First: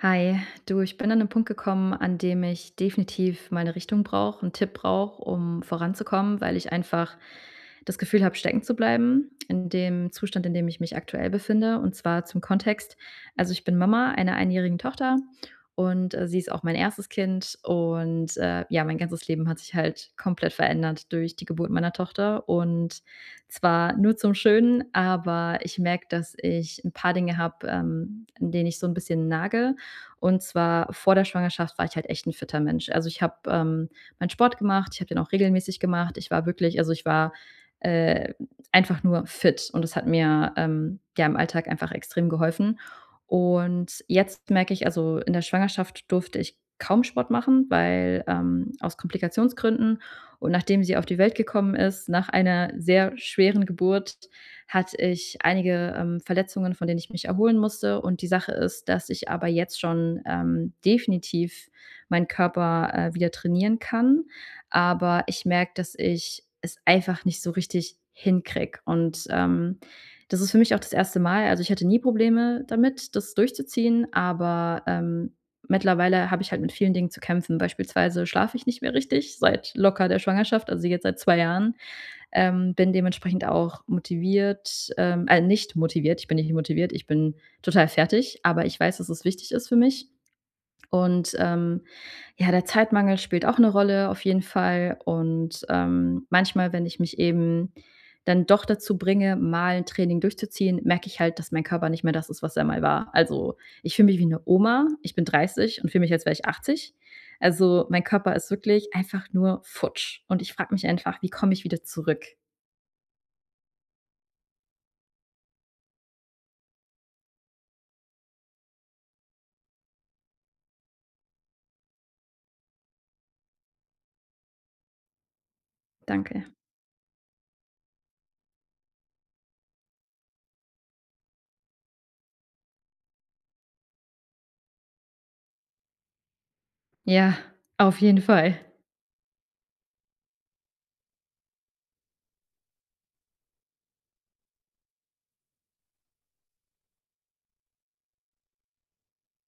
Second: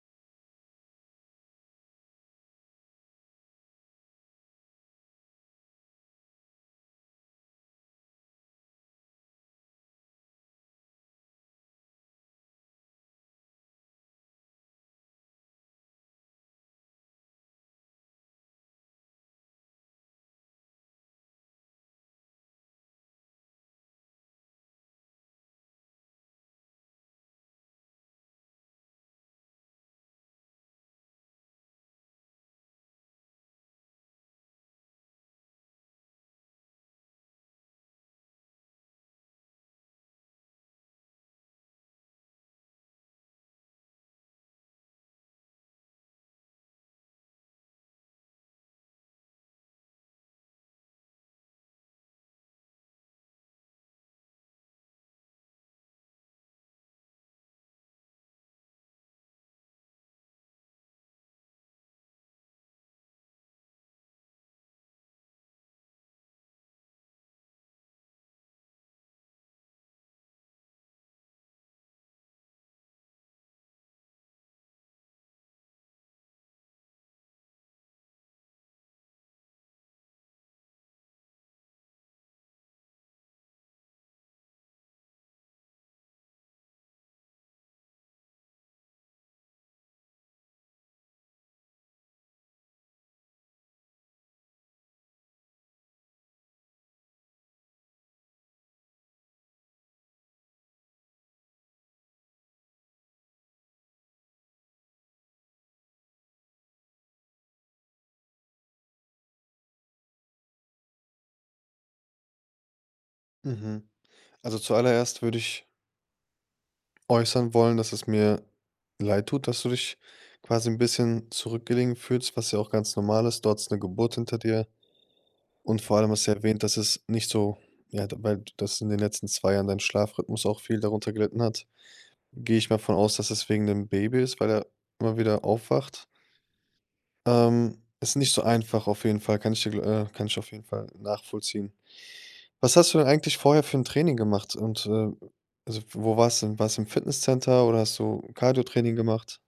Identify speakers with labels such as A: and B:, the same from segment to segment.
A: Hi, du, ich bin an 'nen Punkt gekommen, an dem ich definitiv mal 'ne Richtung brauche, einen Tipp brauche, um voranzukommen, weil ich einfach das Gefühl habe, stecken zu bleiben in dem Zustand, in dem ich mich aktuell befinde. Und zwar zum Kontext: Also, ich bin Mama einer einjährigen Tochter und sie ist auch mein erstes Kind und, ja, mein ganzes Leben hat sich halt komplett verändert durch die Geburt meiner Tochter, und zwar nur zum Schönen. Aber ich merke, dass ich ein paar Dinge habe, an denen ich so ein bisschen nage. Und zwar vor der Schwangerschaft war ich halt echt ein fitter Mensch. Also, ich habe, meinen Sport gemacht, ich habe den auch regelmäßig gemacht. Ich war wirklich, also ich war, äh, einfach nur fit, und das hat mir, ja, im Alltag einfach extrem geholfen. Und jetzt merke ich, also in der Schwangerschaft durfte ich kaum Sport machen, weil, aus Komplikationsgründen. Und nachdem sie auf die Welt gekommen ist, nach einer sehr schweren Geburt, hatte ich einige, Verletzungen, von denen ich mich erholen musste. Und die Sache ist, dass ich aber jetzt schon, definitiv meinen Körper, wieder trainieren kann. Aber ich merke, dass ich es einfach nicht so richtig hinkriege. Und, das ist für mich auch das erste Mal. Also, ich hatte nie Probleme damit, das durchzuziehen, aber, mittlerweile habe ich halt mit vielen Dingen zu kämpfen. Beispielsweise schlafe ich nicht mehr richtig seit locker der Schwangerschaft, also jetzt seit 2 Jahren, bin dementsprechend auch motiviert, nicht motiviert, ich bin nicht motiviert, ich bin total fertig, aber ich weiß, dass es wichtig ist für mich. Und ja, der Zeitmangel spielt auch eine Rolle, auf jeden Fall. Und, manchmal, wenn ich mich eben dann doch dazu bringe, mal ein Training durchzuziehen, merke ich halt, dass mein Körper nicht mehr das ist, was er mal war. Also, ich fühle mich wie eine Oma, ich bin 30 und fühle mich, als wäre ich 80. Also, mein Körper ist wirklich einfach nur futsch, und ich frage mich einfach: „Wie komme ich wieder zurück?“
B: Mhm. Also zuallererst würde ich äußern wollen, dass es mir leid tut, dass du dich quasi ein bisschen zurückgelegen fühlst, was ja auch ganz normal ist. Du hattest 'ne Geburt hinter dir, und vor allem hast du ja
A: Danke.
B: erwähnt, dass es nicht so ja, d weil das in den letzten 2 Jahren dein Schlafrhythmus auch viel darunter gelitten hat. Gehe ich mal von aus, dass es wegen dem Baby ist, weil er immer wieder aufwacht.
A: Ja, auf
B: Ist
A: jeden
B: nicht so
A: Fall.
B: einfach auf jeden Fall, kann ich dir gl kann ich auf jeden Fall nachvollziehen. Was hast du denn eigentlich vorher für 'n Training gemacht, und also, wo war's denn? War's im Fitnesscenter, oder hast du Cardiotraining gemacht?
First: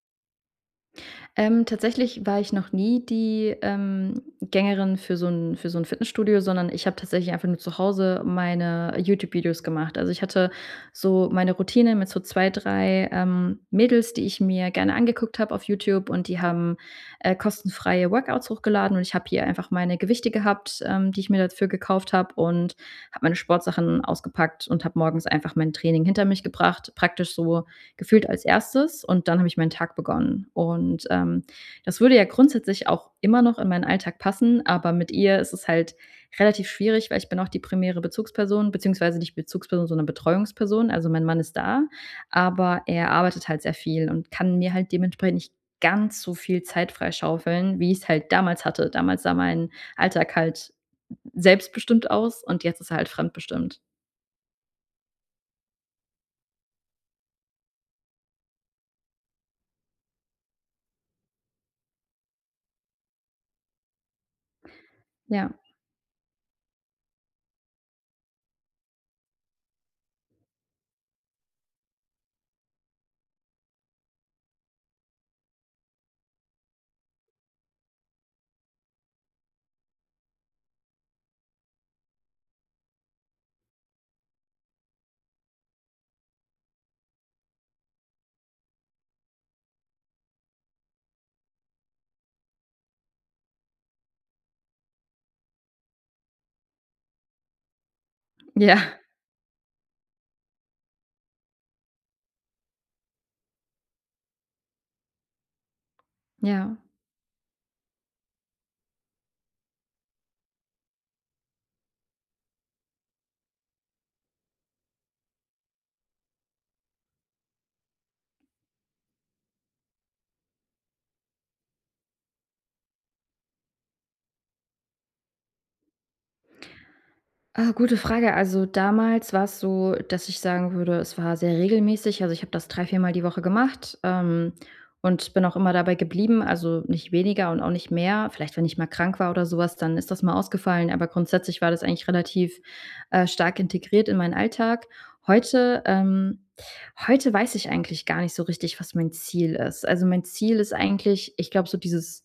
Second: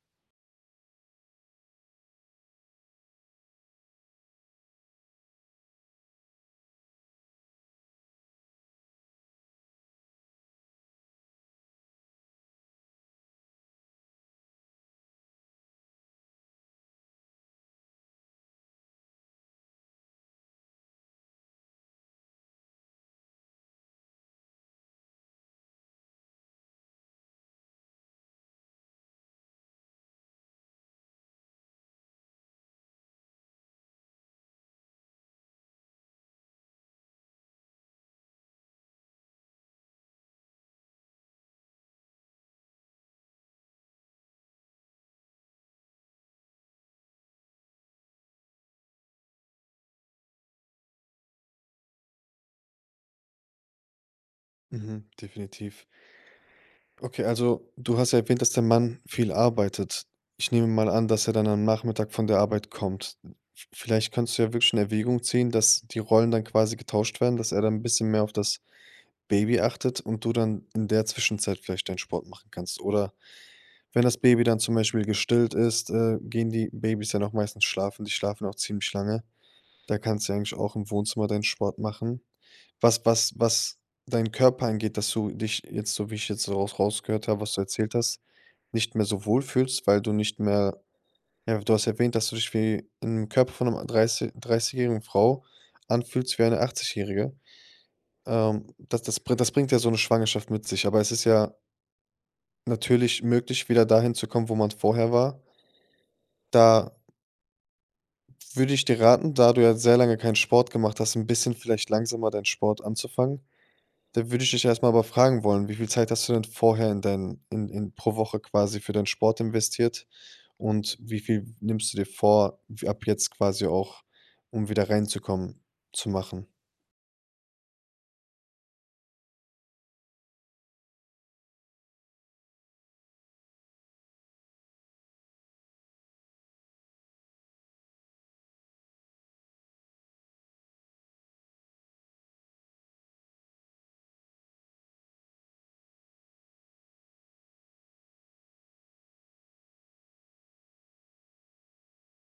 A: Tatsächlich war ich noch nie die, Gängerin für so ein, für so 'n Fitnessstudio, sondern ich habe tatsächlich einfach nur zu Hause meine YouTube-Videos gemacht. Also, ich hatte so meine Routine mit so 2 3 Mädels, die ich mir gerne angeguckt habe auf YouTube, und die haben, kostenfreie Workouts hochgeladen, und ich habe hier einfach meine Gewichte gehabt, die ich mir dafür gekauft habe, und habe meine Sportsachen ausgepackt und habe morgens einfach mein Training hinter mich gebracht. Praktisch so gefühlt als erstes, und dann habe ich meinen Tag begonnen. Und das würde ja grundsätzlich auch immer noch in meinen Alltag passen, aber mit ihr ist es halt relativ schwierig, weil ich bin auch die primäre Bezugsperson, beziehungsweise nicht Bezugsperson, sondern Betreuungsperson. Also mein Mann ist da, aber er arbeitet halt sehr viel und kann mir halt dementsprechend nicht ganz so viel Zeit freischaufeln, wie ich es halt damals hatte. Damals sah mein Alltag halt selbstbestimmt aus, und jetzt ist er halt fremdbestimmt.
B: Mhm, definitiv. Okay, also, du hast ja erwähnt, dass der Mann viel arbeitet. Ich nehme mal an, dass er dann am Nachmittag von der Arbeit kommt. V vielleicht könntest du ja wirklich in Erwägung ziehen,
A: Ja,
B: dass die Rollen dann quasi getauscht werden, dass er dann 'n bisschen mehr auf das Baby achtet und du dann in der Zwischenzeit vielleicht deinen Sport machen kannst. Oder wenn das Baby dann zum Beispiel gestillt ist, gehen die Babys dann auch meistens schlafen. Die schlafen auch ziemlich lange. Da kannst du ja eigentlich auch im Wohnzimmer deinen Sport machen. Was deinen Körper angeht, dass du dich jetzt, so wie ich jetzt rausgehört habe, was du erzählt hast, nicht mehr so wohl fühlst, weil du nicht mehr, ja, du hast erwähnt, dass du dich wie im Körper von 'nem 30-jährigen Frau anfühlst wie eine 80-jährige. Ähm,
A: ja,
B: das das brin das bringt ja so eine Schwangerschaft mit sich, aber es ist ja natürlich möglich, wieder dahin zu kommen, wo man vorher war.
A: ja.
B: Da würde ich dir raten, da du ja sehr lange keinen Sport gemacht hast, ein bisschen vielleicht langsamer deinen Sport anzufangen. Da würde ich dich erstmal aber fragen wollen: Wie viel Zeit hast du denn vorher in dein in pro Woche quasi für deinen Sport investiert? Und wie viel nimmst du dir vor, w ab jetzt quasi auch, um wieder reinzukommen, zu machen?
A: Ah, gute Frage. Also damals war es so, dass ich sagen würde, es war sehr regelmäßig. Also ich habe das drei, viermal die Woche gemacht, und bin auch immer dabei geblieben, also nicht weniger und auch nicht mehr. Vielleicht, wenn ich mal krank war oder sowas, dann ist das mal ausgefallen. Aber grundsätzlich war das eigentlich relativ, stark integriert in meinen Alltag. Heute, ähm Heute weiß ich eigentlich gar nicht so richtig, was mein Ziel ist. Also mein Ziel ist eigentlich, ich glaube, so dieses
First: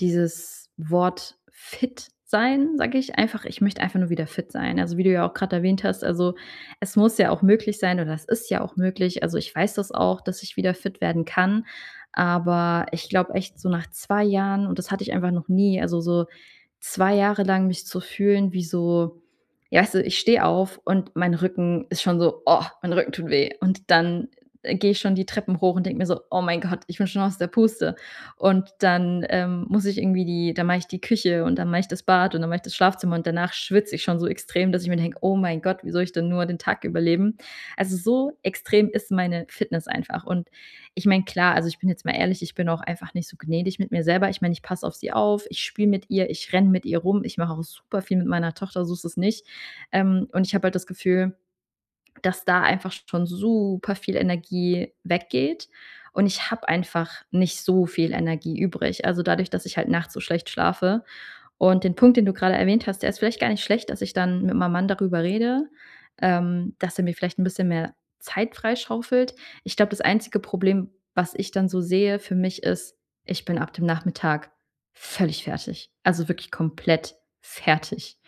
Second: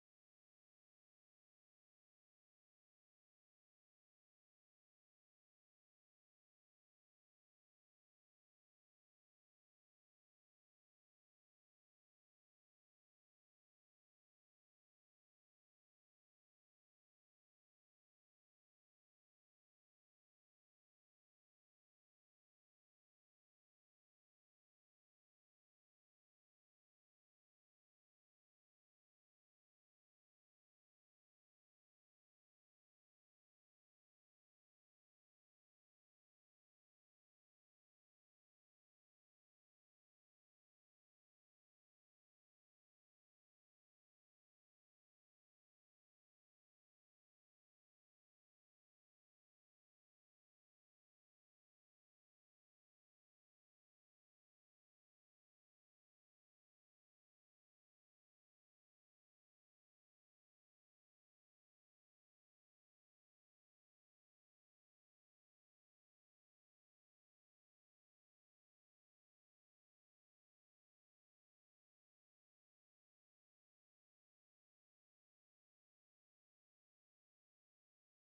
A: dieses Wort fit sein, sage ich einfach, ich möchte einfach nur wieder fit sein. Also, wie du ja auch gerade erwähnt hast, also es muss ja auch möglich sein, oder es ist ja auch möglich. Also, ich weiß das auch, dass ich wieder fit werden kann. Aber ich glaube echt so nach 2 Jahren, und das hatte ich einfach noch nie, also so 2 Jahre lang mich zu fühlen wie so, ja, weißt du, ich stehe auf und mein Rücken ist schon so: „Oh, mein Rücken tut weh.“ Und dann, gehe ich schon die Treppen hoch und denke mir so: „Oh mein Gott, ich bin schon aus der Puste.“ Und dann, muss ich irgendwie die dann mache ich die Küche und dann mache ich das Bad und dann mache ich das Schlafzimmer, und danach schwitze ich schon so extrem, dass ich mir denke: „Oh mein Gott, wie soll ich denn nur den Tag überleben?“ Also, so extrem ist meine Fitness einfach. Und ich meine, klar, also ich bin jetzt mal ehrlich, ich bin auch einfach nicht so gnädig mit mir selber. Ich meine, ich passe auf sie auf, ich spiele mit ihr, ich renne mit ihr rum, ich mache auch super viel mit meiner Tochter, so ist es nicht. Und ich habe halt das Gefühl, dass da einfach schon super viel Energie weggeht. Und ich habe einfach nicht so viel Energie übrig. Also dadurch, dass ich halt nachts so schlecht schlafe. Und den Punkt, den du gerade erwähnt hast, der ist vielleicht gar nicht schlecht, dass ich dann mit meinem Mann darüber rede, dass er mir vielleicht ein bisschen mehr Zeit freischaufelt. Ich glaube, das einzige Problem, was ich dann so sehe für mich ist, ich bin ab dem Nachmittag völlig fertig. Also wirklich komplett fertig.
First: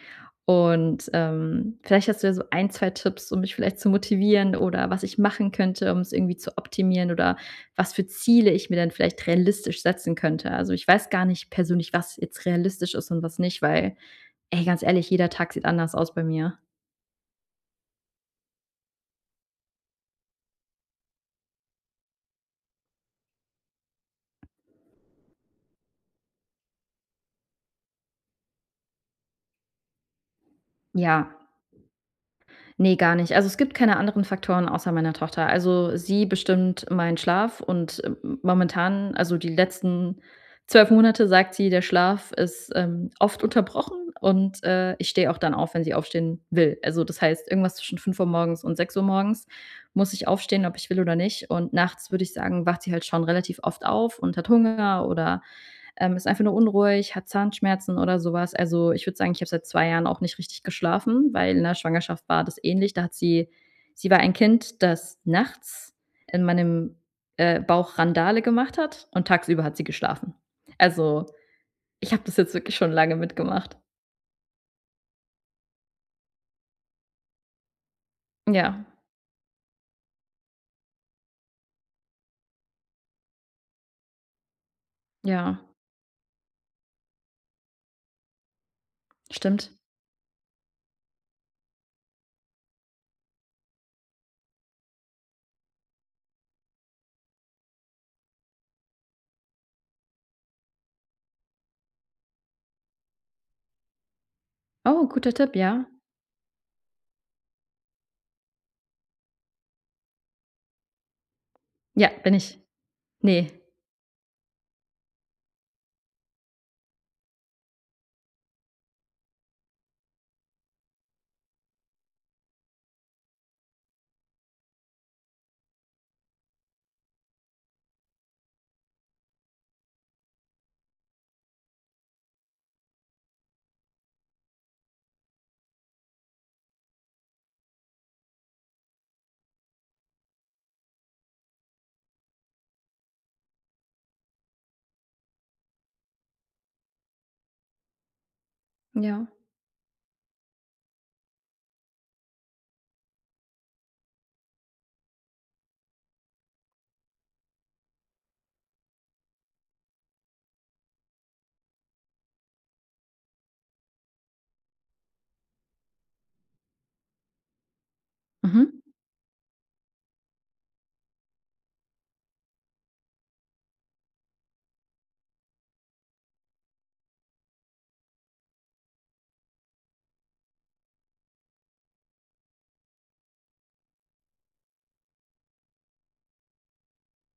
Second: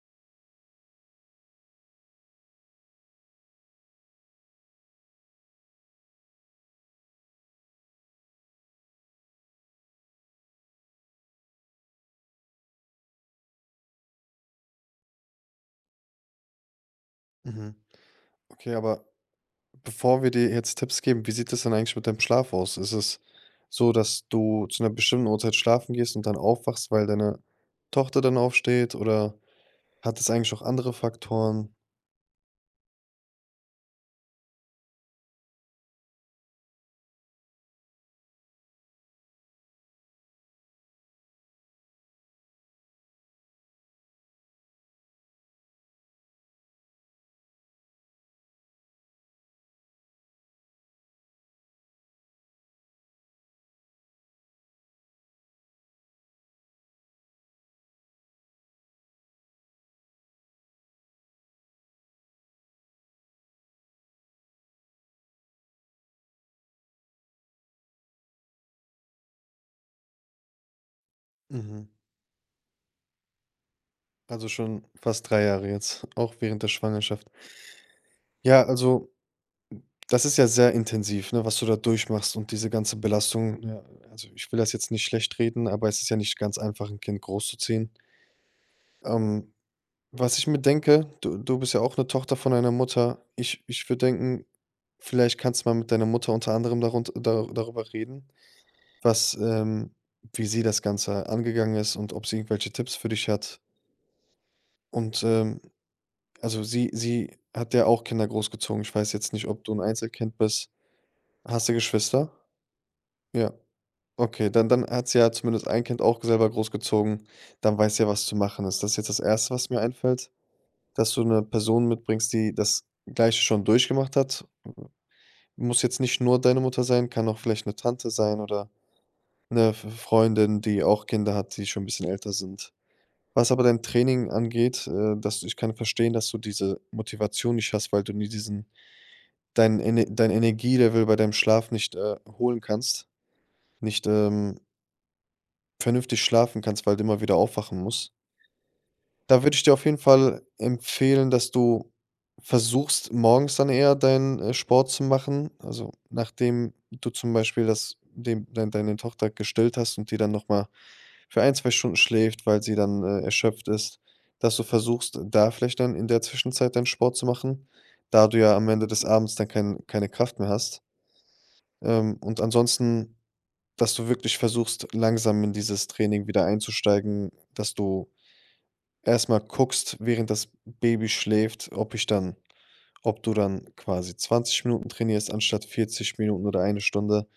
A: Und, vielleicht hast du ja so ein 2 Tipps, um mich vielleicht zu motivieren, oder was ich machen könnte, um es irgendwie zu optimieren, oder was für Ziele ich mir dann vielleicht realistisch setzen könnte. Also, ich weiß gar nicht persönlich, was jetzt realistisch ist und was nicht, weil, ey, ganz ehrlich, jeder Tag sieht anders aus bei mir.
B: Mhm. Okay, aber bevor wir dir jetzt Tipps geben, wie sieht das denn eigentlich mit deinem Schlaf aus? Ist es so, dass du zu einer bestimmten Uhrzeit schlafen gehst und dann aufwachst, weil deine Tochter dann aufsteht, oder hat es eigentlich auch andere
A: Ja.
B: Faktoren?
A: Ne, gar nicht. Also, es gibt keine anderen Faktoren außer meiner Tochter. Also, sie bestimmt meinen Schlaf, und, momentan, also die letzten 12 Monate, sagt sie, der Schlaf ist, oft unterbrochen, und, ich stehe auch dann auf, wenn sie aufstehen will. Also, das heißt, irgendwas zwischen 5 Uhr morgens und 6 Uhr morgens muss ich aufstehen, ob ich will oder nicht. Und nachts würde ich sagen, wacht sie halt schon relativ oft auf und hat Hunger oder ist einfach nur unruhig, hat Zahnschmerzen oder sowas. Also, ich würde sagen, ich habe seit 2 Jahren auch nicht richtig geschlafen, weil in der Schwangerschaft war das ähnlich. Da hat sie Sie war ein Kind, das nachts in meinem, Bauch Randale gemacht hat und tagsüber hat sie geschlafen. Also,
B: Mhm.
A: ich habe das jetzt wirklich schon lange mitgemacht.
B: Also schon fast 3 Jahre jetzt, auch während der Schwangerschaft. Ja,
A: Ja,
B: also, das ist ja sehr intensiv, ne, was du da durchmachst und diese ganze Belastung. Ja, also, ich will das jetzt nicht schlecht
A: ja,
B: reden, aber es ist ja nicht ganz einfach, ein Kind großzuziehen. Ähm,
A: stimmt.
B: was ich mir denke, du bist ja auch eine Tochter von einer Mutter. Ich würde denken, vielleicht kannst du mal mit deiner Mutter unter anderem darunter da darüber reden, was, ähm wie sie das Ganze angegangen ist und ob sie irgendwelche Tipps für dich hat.
A: Oh,
B: Und,
A: guter Tipp,
B: ähm,
A: ja.
B: also, sie hat ja auch Kinder großgezogen. Ich weiß jetzt nicht, ob du ein Einzelkind bist. Hast du
A: Ja,
B: Geschwister?
A: bin ich. Nee.
B: Ja, okay, dann hat sie ja zumindest ein Kind auch selber großgezogen. Dann weiß sie ja, was zu machen ist. Das ist jetzt das erste, was mir einfällt, dass du eine Person mitbringst, die das Gleiche schon durchgemacht hat. Muss jetzt nicht nur deine Mutter sein, kann auch vielleicht eine Tante sein oder eine F Freundin, die auch Kinder hat, die schon ein bisschen älter sind. Was aber dein Training angeht, ich kann verstehen, dass du diese Motivation nicht hast, weil du nie diesen dein Ener dein Energielevel bei deinem Schlaf nicht, holen kannst, nicht, vernünftig schlafen kannst, weil du immer wieder aufwachen musst.
A: Ja.
B: Da würde ich dir auf jeden Fall empfehlen, dass du versuchst, morgens dann eher deinen, Sport zu machen. Also, nachdem du zum Beispiel das dem dein deine Tochter gestillt hast und die dann noch mal für ein, 2 Stunden schläft, weil sie dann, erschöpft ist, dass du versuchst, da vielleicht dann in der Zwischenzeit deinen Sport zu machen, da du ja
A: Mhm.
B: am Ende des Abends dann keine Kraft mehr hast. Und ansonsten, dass du wirklich versuchst, langsam in dieses Training wieder einzusteigen, dass du erstmal guckst, während das Baby schläft, ob du dann quasi 20 Minuten trainierst anstatt 40 Minuten oder eine Stunde,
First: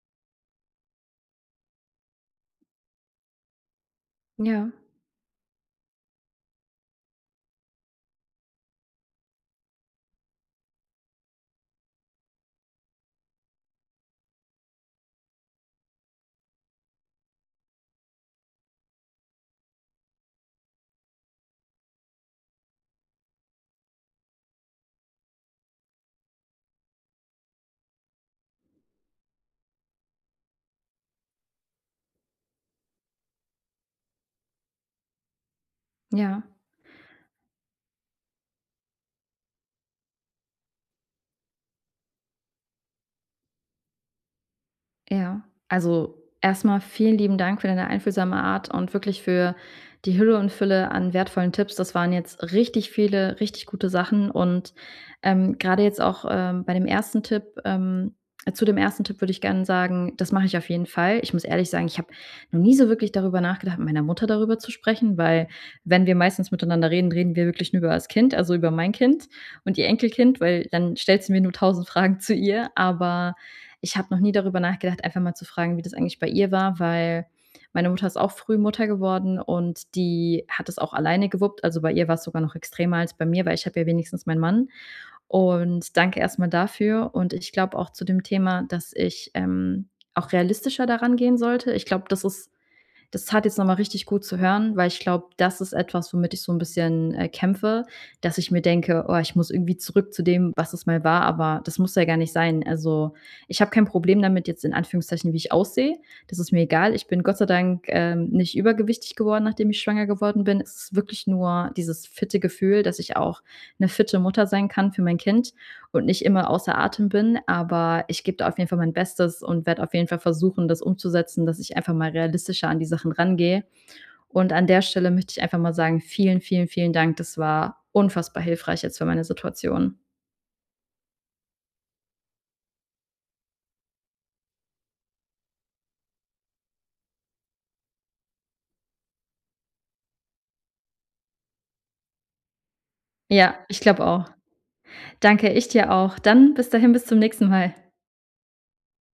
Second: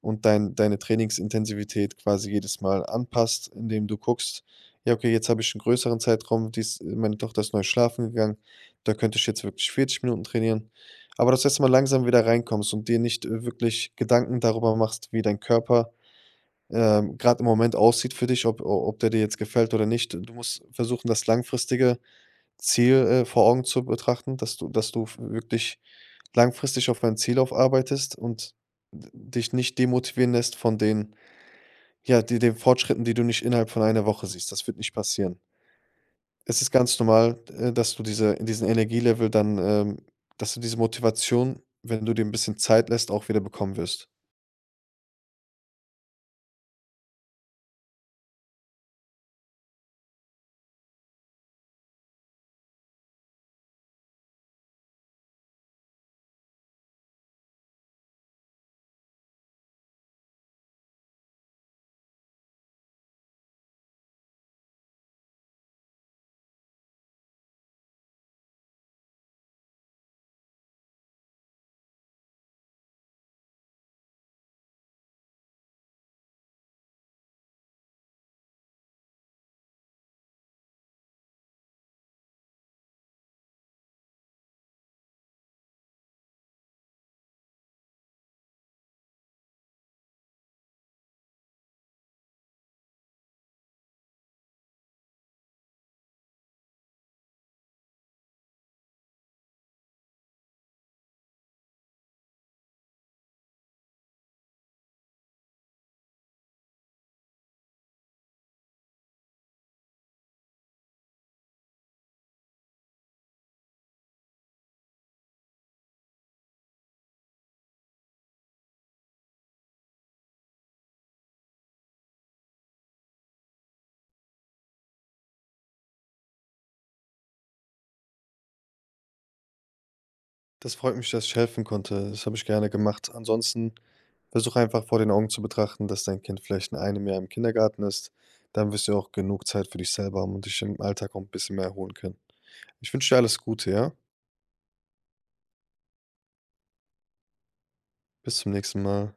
B: und deine Trainingsintensität quasi jedes Mal anpasst, indem du guckst:
A: Ja,
B: „Ja, okay, jetzt habe ich einen größeren Zeitraum, die meine Tochter ist neu schlafen gegangen, da könnte ich jetzt wirklich 40 Minuten trainieren.“ Aber dass du erstmal langsam wieder reinkommst und dir nicht, wirklich Gedanken darüber machst, wie dein Körper grad im Moment aussieht für dich, ob o ob der dir jetzt gefällt oder nicht. Du musst versuchen, das langfristige Ziel, vor Augen zu betrachten, dass du, wirklich langfristig auf ein Ziel aufarbeitest und d dich nicht demotivieren lässt von den Fortschritten, die du nicht innerhalb von einer Woche siehst. Das wird nicht passieren.
A: ja.
B: Es ist ganz normal, dass du diesen Energielevel dann, dass du diese Motivation, wenn du dir ein bisschen Zeit lässt, auch wieder bekommen wirst.
A: Ja, also erstmal vielen lieben Dank für deine einfühlsame Art und wirklich für die Hülle und Fülle an wertvollen Tipps. Das waren jetzt richtig viele richtig gute Sachen, und, grade jetzt auch, bei dem ersten Tipp, zu dem ersten Tipp würde ich gerne sagen, das mache ich auf jeden Fall. Ich muss ehrlich sagen, ich habe noch nie so wirklich darüber nachgedacht, mit meiner Mutter darüber zu sprechen, weil wenn wir meistens miteinander reden, reden wir wirklich nur über das Kind, also über mein Kind und ihr Enkelkind, weil dann stellt sie mir nur tausend Fragen zu ihr, aber ich habe noch nie darüber nachgedacht, einfach mal zu fragen, wie das eigentlich bei ihr war, weil meine Mutter ist auch früh Mutter geworden und die hat es auch alleine gewuppt. Also bei ihr war es sogar noch extremer als bei mir, weil ich habe ja wenigstens meinen Mann. Und danke erstmal dafür. Und ich glaube auch zu dem Thema, dass ich auch realistischer daran gehen sollte. Ich glaube, das tat jetzt nochmal richtig gut zu hören, weil ich glaube, das ist etwas, womit ich so ein bisschen, kämpfe, dass ich mir denke: „Oh, ich muss irgendwie zurück zu dem, was es mal war“, aber das muss ja gar nicht sein. Also, ich habe kein Problem damit jetzt, in Anführungszeichen, wie ich aussehe. Das ist mir egal. Ich bin Gott sei Dank, nicht übergewichtig geworden, nachdem ich schwanger geworden bin. Es ist wirklich nur dieses fitte Gefühl, dass ich auch eine fitte Mutter sein kann für mein Kind und nicht immer außer Atem bin, aber ich gebe da auf jeden Fall mein Bestes und werde auf jeden Fall versuchen, das umzusetzen, dass ich einfach mal realistischer an die Sachen rangehe. Und an der Stelle möchte ich einfach mal sagen, vielen, vielen, vielen Dank. Das war unfassbar hilfreich jetzt für meine Situation.
B: Das freut mich, dass ich helfen konnte. Das habe ich gerne gemacht. Ansonsten, versuch einfach vor den Augen zu betrachten, dass dein Kind vielleicht in einem Jahr im Kindergarten ist. Dann wirst du auch genug Zeit für dich selber haben und dich im Alltag auch ein bisschen mehr erholen können. Ich wünsche dir alles
A: Ja,
B: Gute,
A: ich
B: ja?
A: glaube auch. Danke, ich dir auch. Dann bis dahin, bis zum nächsten Mal.
B: Bis zum nächsten Mal.